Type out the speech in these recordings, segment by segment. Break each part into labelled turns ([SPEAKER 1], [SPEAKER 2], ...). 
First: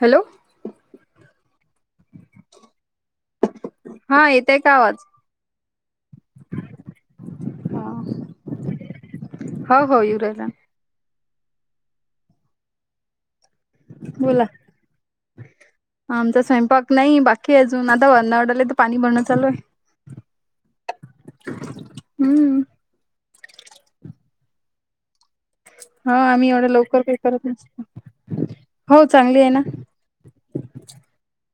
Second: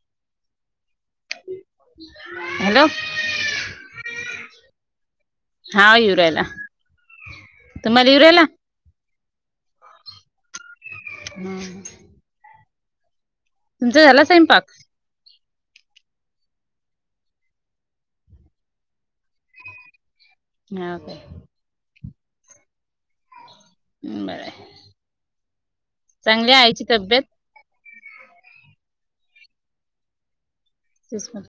[SPEAKER 1] Hello
[SPEAKER 2] hello
[SPEAKER 1] हा येतय का आवाज
[SPEAKER 2] हा हवऱ्याला तुम्हाला यवऱ्याला
[SPEAKER 1] हो हो युरालान
[SPEAKER 2] हम तुमचा झाला स्वंपाक
[SPEAKER 1] आमचा स्वयंपाक नाही बाकी अजून आता वध वाडाले तर पाणी भरणं चालू आहे
[SPEAKER 2] हा ओ काे
[SPEAKER 1] हम्म
[SPEAKER 2] ह् बर
[SPEAKER 1] हा आम्ही एवढं लवकर काही
[SPEAKER 2] तब्येत
[SPEAKER 1] करत नसतो हो चांगली आहे ना
[SPEAKER 2] तेच करत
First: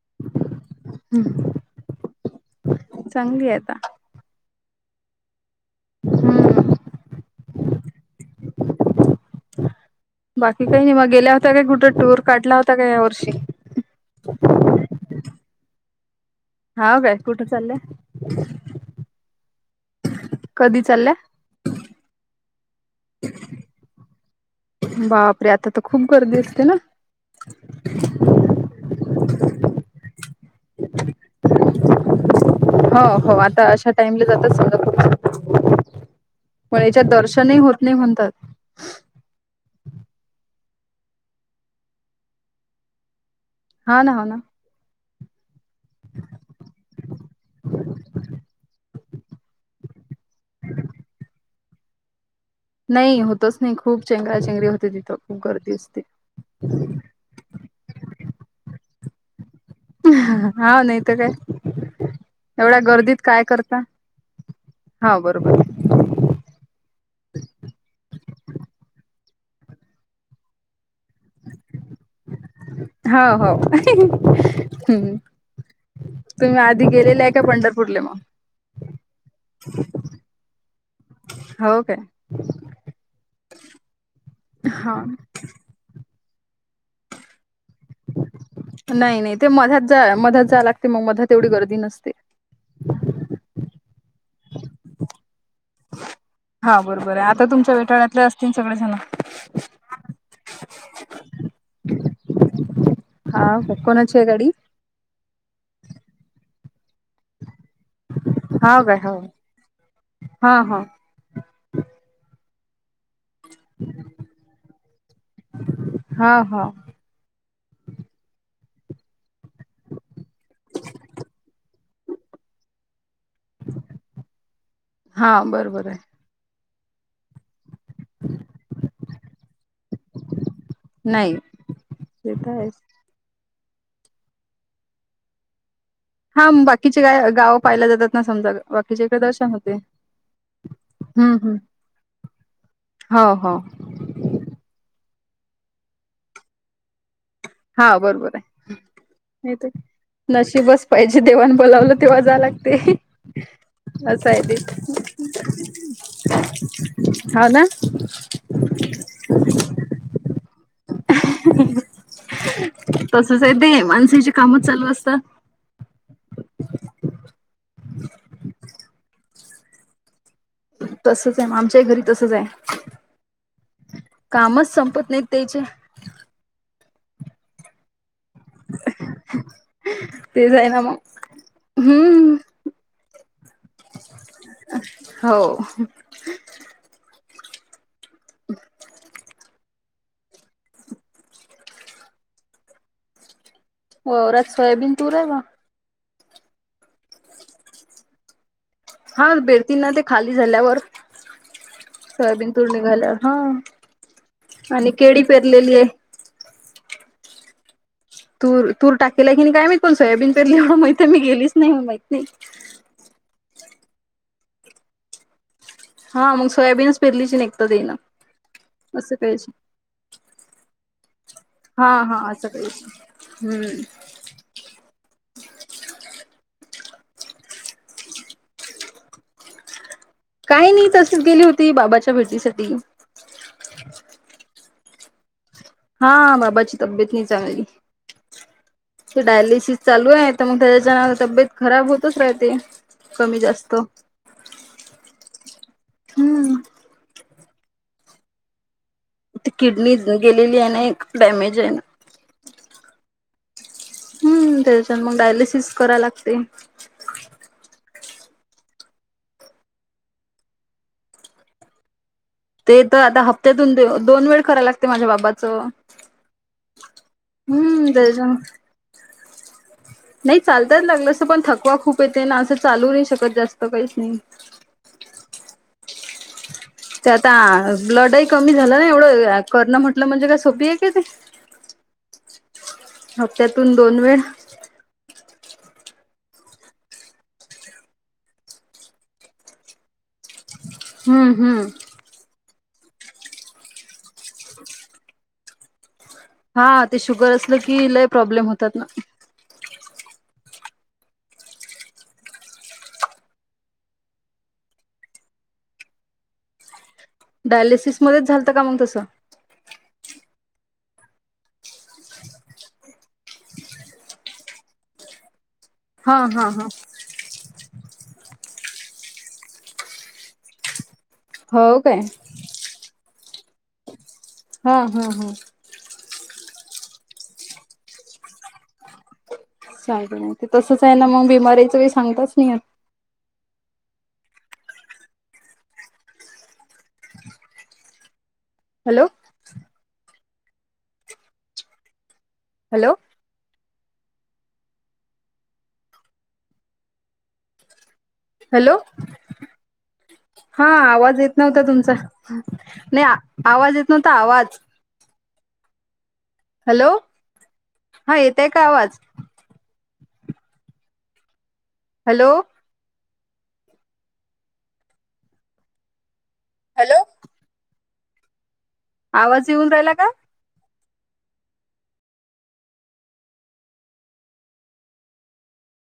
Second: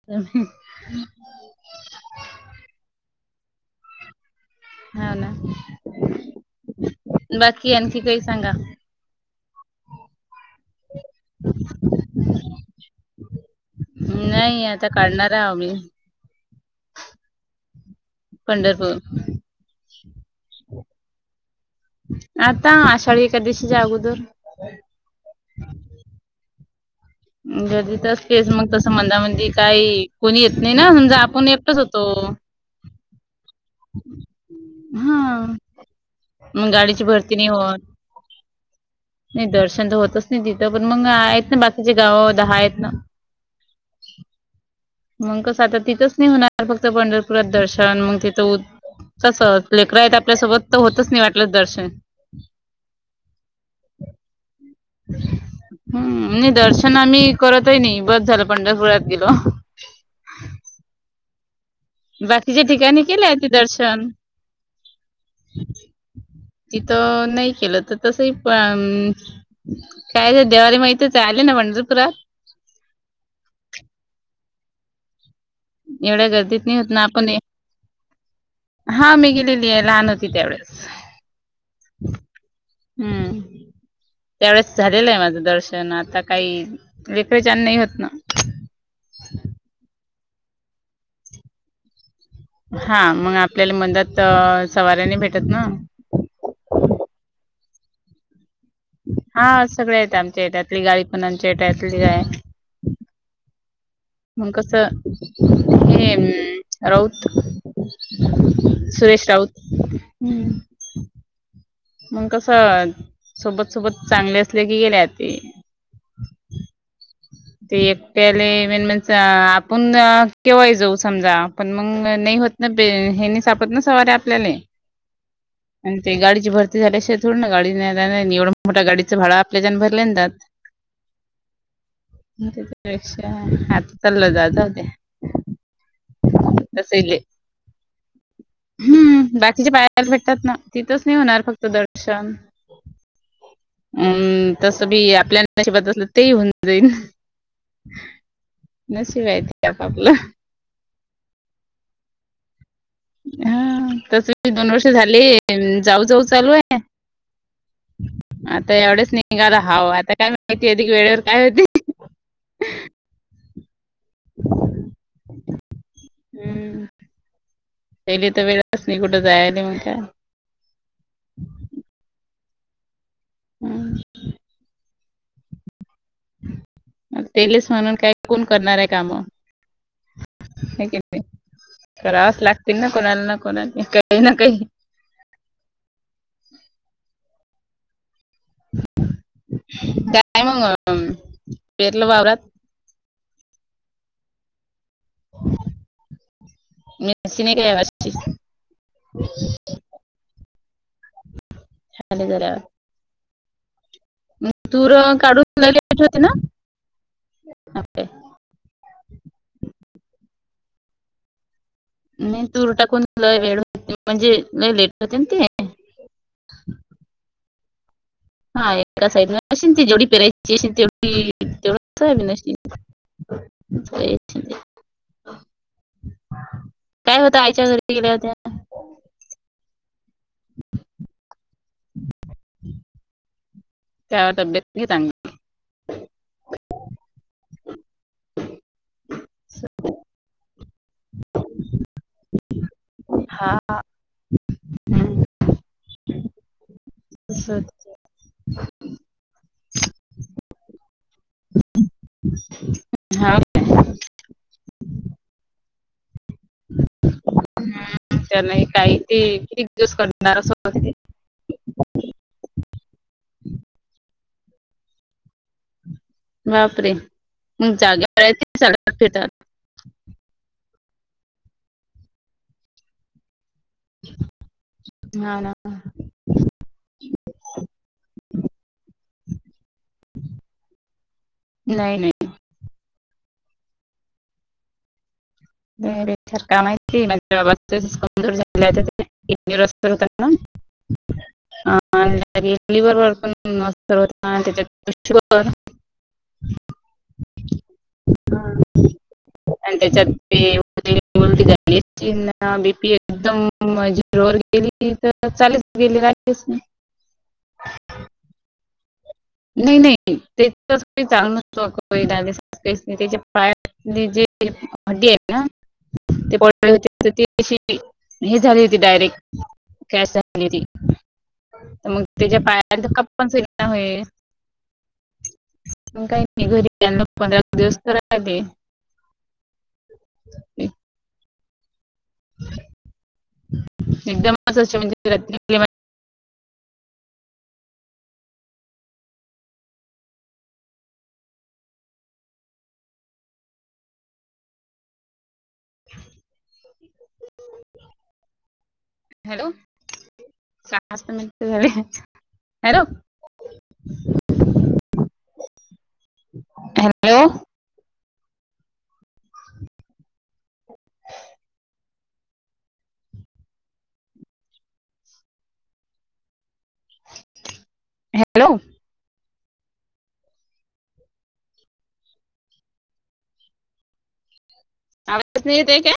[SPEAKER 1] चांगली आहे आता
[SPEAKER 2] हा ना
[SPEAKER 1] हम्म
[SPEAKER 2] बाकी आणखी काही सांगा
[SPEAKER 1] बाकी काही नाही मग गेल्या होता काय कुठं टूर काढला होता का या वर्षी
[SPEAKER 2] नाही आता काढणार आह आम्ही
[SPEAKER 1] हा काय कुठे चाललंय.
[SPEAKER 2] पंढरपूर आता आषाढी एकादशी जा अगोदर
[SPEAKER 1] बापरे आता तर खूप गर्दी असते ना.
[SPEAKER 2] गर्दी तरच केस मग तसं मंदामंदी काही कोणी येत नाही ना समजा आपण एकटच होतो.
[SPEAKER 1] हो हो आता टाम जातात
[SPEAKER 2] हा
[SPEAKER 1] समजा
[SPEAKER 2] मग
[SPEAKER 1] पण
[SPEAKER 2] गाडीची
[SPEAKER 1] याच्यात
[SPEAKER 2] भरती
[SPEAKER 1] दर्शनही होत नाही म्हणतात.
[SPEAKER 2] नाही दर्शन तर होतच नाही तिथं पण मग आहेत ना बाकीचे गाव दहा आहेत ना.
[SPEAKER 1] हा ना हो ना.
[SPEAKER 2] मग कसं आता तिथंच नाही होणार फक्त पंढरपुरात दर्शन मग त तू कस लेकर आहेत आपल्यासोबत तर होतच नाही वाटलंच दर्शन
[SPEAKER 1] नाही होतच नाही खूप चेंगरा चेंगरी होते तिथं खूप गर्दी असते.
[SPEAKER 2] करत आहे नाही बस झालं पंढरपुर्यात गेल.
[SPEAKER 1] हा नयत का
[SPEAKER 2] बाकीच्या
[SPEAKER 1] एवढ्या
[SPEAKER 2] ठिकाणी
[SPEAKER 1] गर्दीत
[SPEAKER 2] केले आहे
[SPEAKER 1] काय
[SPEAKER 2] ते
[SPEAKER 1] करता
[SPEAKER 2] दर्शन
[SPEAKER 1] हा बरोबर.
[SPEAKER 2] तिथं नाही केलं तर तसही पण कायच दिवाळी मा इथच आले ना पंढरपुरात
[SPEAKER 1] होा हो हम्
[SPEAKER 2] एवढ्या गर्दीत नाही होत ना आपण
[SPEAKER 1] पंढरपूरले मग
[SPEAKER 2] हा मी गेलेली आहे लहान होती तेवढळेस
[SPEAKER 1] हो काय
[SPEAKER 2] हम्म त्यावेळेस
[SPEAKER 1] हा
[SPEAKER 2] झालेलं आहे माझं दर्शन. ण आता काही रेकळेचन नाही होत ना.
[SPEAKER 1] नाही नाही ते मध्यात जा मधत जा लागते मग मधत एवढी गर्दी नसते.
[SPEAKER 2] हा मग आपल्याला मंदत सवऱ्यानी भेटत ना..
[SPEAKER 1] हा बरोबर आहे आता तुमच्या गोताळतली असतील सगळे जण.
[SPEAKER 2] आज सगळे त्यांचे त्यातली गाई पण आम्हाचे गाय
[SPEAKER 1] हा कोण?
[SPEAKER 2] मग कस हेम राऊत.
[SPEAKER 1] हा काय हो
[SPEAKER 2] सुरेश राऊत
[SPEAKER 1] हा
[SPEAKER 2] हम्म
[SPEAKER 1] हा
[SPEAKER 2] मग कस सोबत सोबत चांगले असले की गेले तेी
[SPEAKER 1] हा हा
[SPEAKER 2] ते एकट्याले म्ह आपण केव्हाय जाऊ समजा पण मग नाही होत. ने हेनी सापत ना सवारी आपल्याला
[SPEAKER 1] हा बरोबर
[SPEAKER 2] आणि ते
[SPEAKER 1] आहे
[SPEAKER 2] गाडीची भरती. झाल्याशि ोड ना गाडी नाही एवढं मोठा गाडीचं भाड आपल्या जन भरल्या जात.
[SPEAKER 1] नाही. तर आहेच
[SPEAKER 2] तेच्यापेक्षा आज कालं जा जा होते.
[SPEAKER 1] हा बाकीचे गा
[SPEAKER 2] कसहयले
[SPEAKER 1] गावं पाहिल्या जातात ना समजा बाकीच्या इकडे
[SPEAKER 2] हम्
[SPEAKER 1] दर्शन
[SPEAKER 2] बाकीच्या
[SPEAKER 1] होते
[SPEAKER 2] बाहेर भेटतात ना. तिथंच नाही
[SPEAKER 1] हम्म
[SPEAKER 2] होणार
[SPEAKER 1] हम्म
[SPEAKER 2] फक्त दर्शन
[SPEAKER 1] हो हो
[SPEAKER 2] हम् तसं बी आपल्यानशीबत असलं ते होऊन जाईन.
[SPEAKER 1] हा बरोबर आहे.
[SPEAKER 2] ते आपापलं.
[SPEAKER 1] दिवस पाहिजे देवण बोलावलं तेव्हा जाव लागते.
[SPEAKER 2] हा तस
[SPEAKER 1] असं आहे
[SPEAKER 2] म
[SPEAKER 1] ते
[SPEAKER 2] दोन वर्ष झाले जाऊ जाऊ चालू आहे.
[SPEAKER 1] हो ना
[SPEAKER 2] आता एवढेच निघाला हव आता काय माहिती आहे वेळेवर काय होते.
[SPEAKER 1] तसच आहे ते माणसाचे कामच चालू असतात.
[SPEAKER 2] पहिली तर वेळच नाही कुठं जायला म्हटल्यावर
[SPEAKER 1] तसच आहे आमच्याही घरी तसंच आहे
[SPEAKER 2] हम्म
[SPEAKER 1] कामच संपत नाहीत त्याचे
[SPEAKER 2] तेलेस म्हणून काय कोण करणार आहे काम
[SPEAKER 1] ते जाय ना मग हम्म
[SPEAKER 2] करावाच लागतील ना कोणाला ना कोणाने काही ना काही..
[SPEAKER 1] हो हम
[SPEAKER 2] काय मग पेरलं वावरात..
[SPEAKER 1] वरात सोयाबीन तूर आहे ग
[SPEAKER 2] मिरची नाही का यावेळेस
[SPEAKER 1] हा बेरती ना ते खाली झाल्यावर
[SPEAKER 2] झाले
[SPEAKER 1] सोयाबीन
[SPEAKER 2] जरा.
[SPEAKER 1] तुर निघाल्यावर.. हा आणि
[SPEAKER 2] तूर
[SPEAKER 1] केळी
[SPEAKER 2] काढून लय
[SPEAKER 1] पेरलेली आहे..
[SPEAKER 2] लेट होते ना ओके
[SPEAKER 1] तू तूर टाकेला की नाही काय महित पण सोयाबीन पेरल्यावर मी तर मी गेलीच नाही म मा
[SPEAKER 2] नाही तूर टाकून वेळ म्हणजे लय लेट होते ते
[SPEAKER 1] हा मग सोयाबीनच पिरलीची एक तर येईना
[SPEAKER 2] हा एका साईडने ते जेवढी पेरायची असे तेवढी
[SPEAKER 1] हा
[SPEAKER 2] तेवढा
[SPEAKER 1] हा
[SPEAKER 2] साहेब
[SPEAKER 1] असं
[SPEAKER 2] नशन
[SPEAKER 1] काहीच हम्म
[SPEAKER 2] व्हय.. काय होतं आईच्या घरी गेल्या होत्या
[SPEAKER 1] काही नाही अशीच गेली होती बाबाच्या भेटीसाठी..
[SPEAKER 2] त्यावत अभ्यर्थी तां
[SPEAKER 1] हा बाबाची तबीयेत नाही चांगली.. डायलिसिस चालू आहे तर मग त्याच्या तब्येत.. खराब होतच राहते कमी
[SPEAKER 2] हा
[SPEAKER 1] जास्त.. हम्म
[SPEAKER 2] अछत
[SPEAKER 1] किडनी गेलेली आहे ना एक डॅमेज आहे ना..
[SPEAKER 2] हा
[SPEAKER 1] हम त्याच्यात मग डायलिसिस करा लागते
[SPEAKER 2] [unintelligible]
[SPEAKER 1] ते तर आता हप्त्यातून दोन वेळ करायला लागते माझ्या बाबाचं
[SPEAKER 2] बापरे तुम्हच
[SPEAKER 1] हम्म
[SPEAKER 2] गाव
[SPEAKER 1] त्याच्या
[SPEAKER 2] आहे की साडेपाच मीटर
[SPEAKER 1] नाही चालतान लागल असं पण थकवा खूप येते ना असं चालू नाही शकत जास्त काहीच नाही.
[SPEAKER 2] हा ना
[SPEAKER 1] ते आता ब्लडही कमी झालं ना एवढं करन म्हंटलं म्हणजे काय सोपी आहे का ते..
[SPEAKER 2] नाही नाही
[SPEAKER 1] हप्त्यातून दोन वेळ..
[SPEAKER 2] [inaudible] [inaudible]
[SPEAKER 1] हम्म हम्म
[SPEAKER 2] लिव्हर वर पण [inaudible] [unintelligible] बर
[SPEAKER 1] हा ते शुगर असलं की लय प्रॉब्लेम होतात ना
[SPEAKER 2] आणि त्याच्या ते [unintelligible] झाली न बीपी एकदम झीरोवर गेली तर चालेच गेली राहिलेच नाही [unintelligible]
[SPEAKER 1] डायलिसिसमध्येच झालतं का मग तसं?
[SPEAKER 2] नाही नाही ते [unintelligible] ही नाही त्याच्या पायातली जे हड्डीय ना
[SPEAKER 1] हा
[SPEAKER 2] ते
[SPEAKER 1] हा हा
[SPEAKER 2] बाॅटलच्या तर तशी हे झाली होती डायरेक्ट कॅश झालेली
[SPEAKER 1] हो काय
[SPEAKER 2] मग त्याच्या पायाने तर कप्पन [unintelligible]
[SPEAKER 1] हा हा हा
[SPEAKER 2] आजून काही नाही घरी पंधरा दिवस तर राहिले
[SPEAKER 1] सांग मा तसंच आहे ना मग बिमारीचं पण सांगताच नाही येत
[SPEAKER 2] एकदम असचय म्हणजे [unintelligible]
[SPEAKER 1] हॅलो! हॅलो!
[SPEAKER 2] [inaudible]
[SPEAKER 1] हॅलो!
[SPEAKER 2] हॅलो
[SPEAKER 1] हा
[SPEAKER 2] सहाच
[SPEAKER 1] आवाज येत
[SPEAKER 2] मिनिट
[SPEAKER 1] नव्हता
[SPEAKER 2] झाले
[SPEAKER 1] तुमचा
[SPEAKER 2] हॅलो
[SPEAKER 1] नाही आवाज येत नव्हता आवाज
[SPEAKER 2] हॅलो
[SPEAKER 1] हा येतय का आवाज?
[SPEAKER 2] [inaudible]
[SPEAKER 1] हॅलो! हॅलो!
[SPEAKER 2] [inaudible] हॅलो!
[SPEAKER 1] आवाज येऊन राहिला का?
[SPEAKER 2] आवाजच नाही येतय का?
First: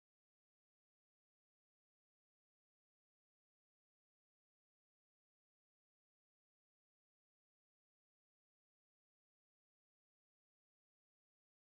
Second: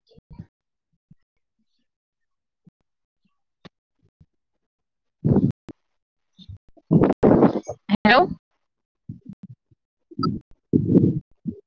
[SPEAKER 2] [inaudible] [inaudible] हॅलो [inaudible]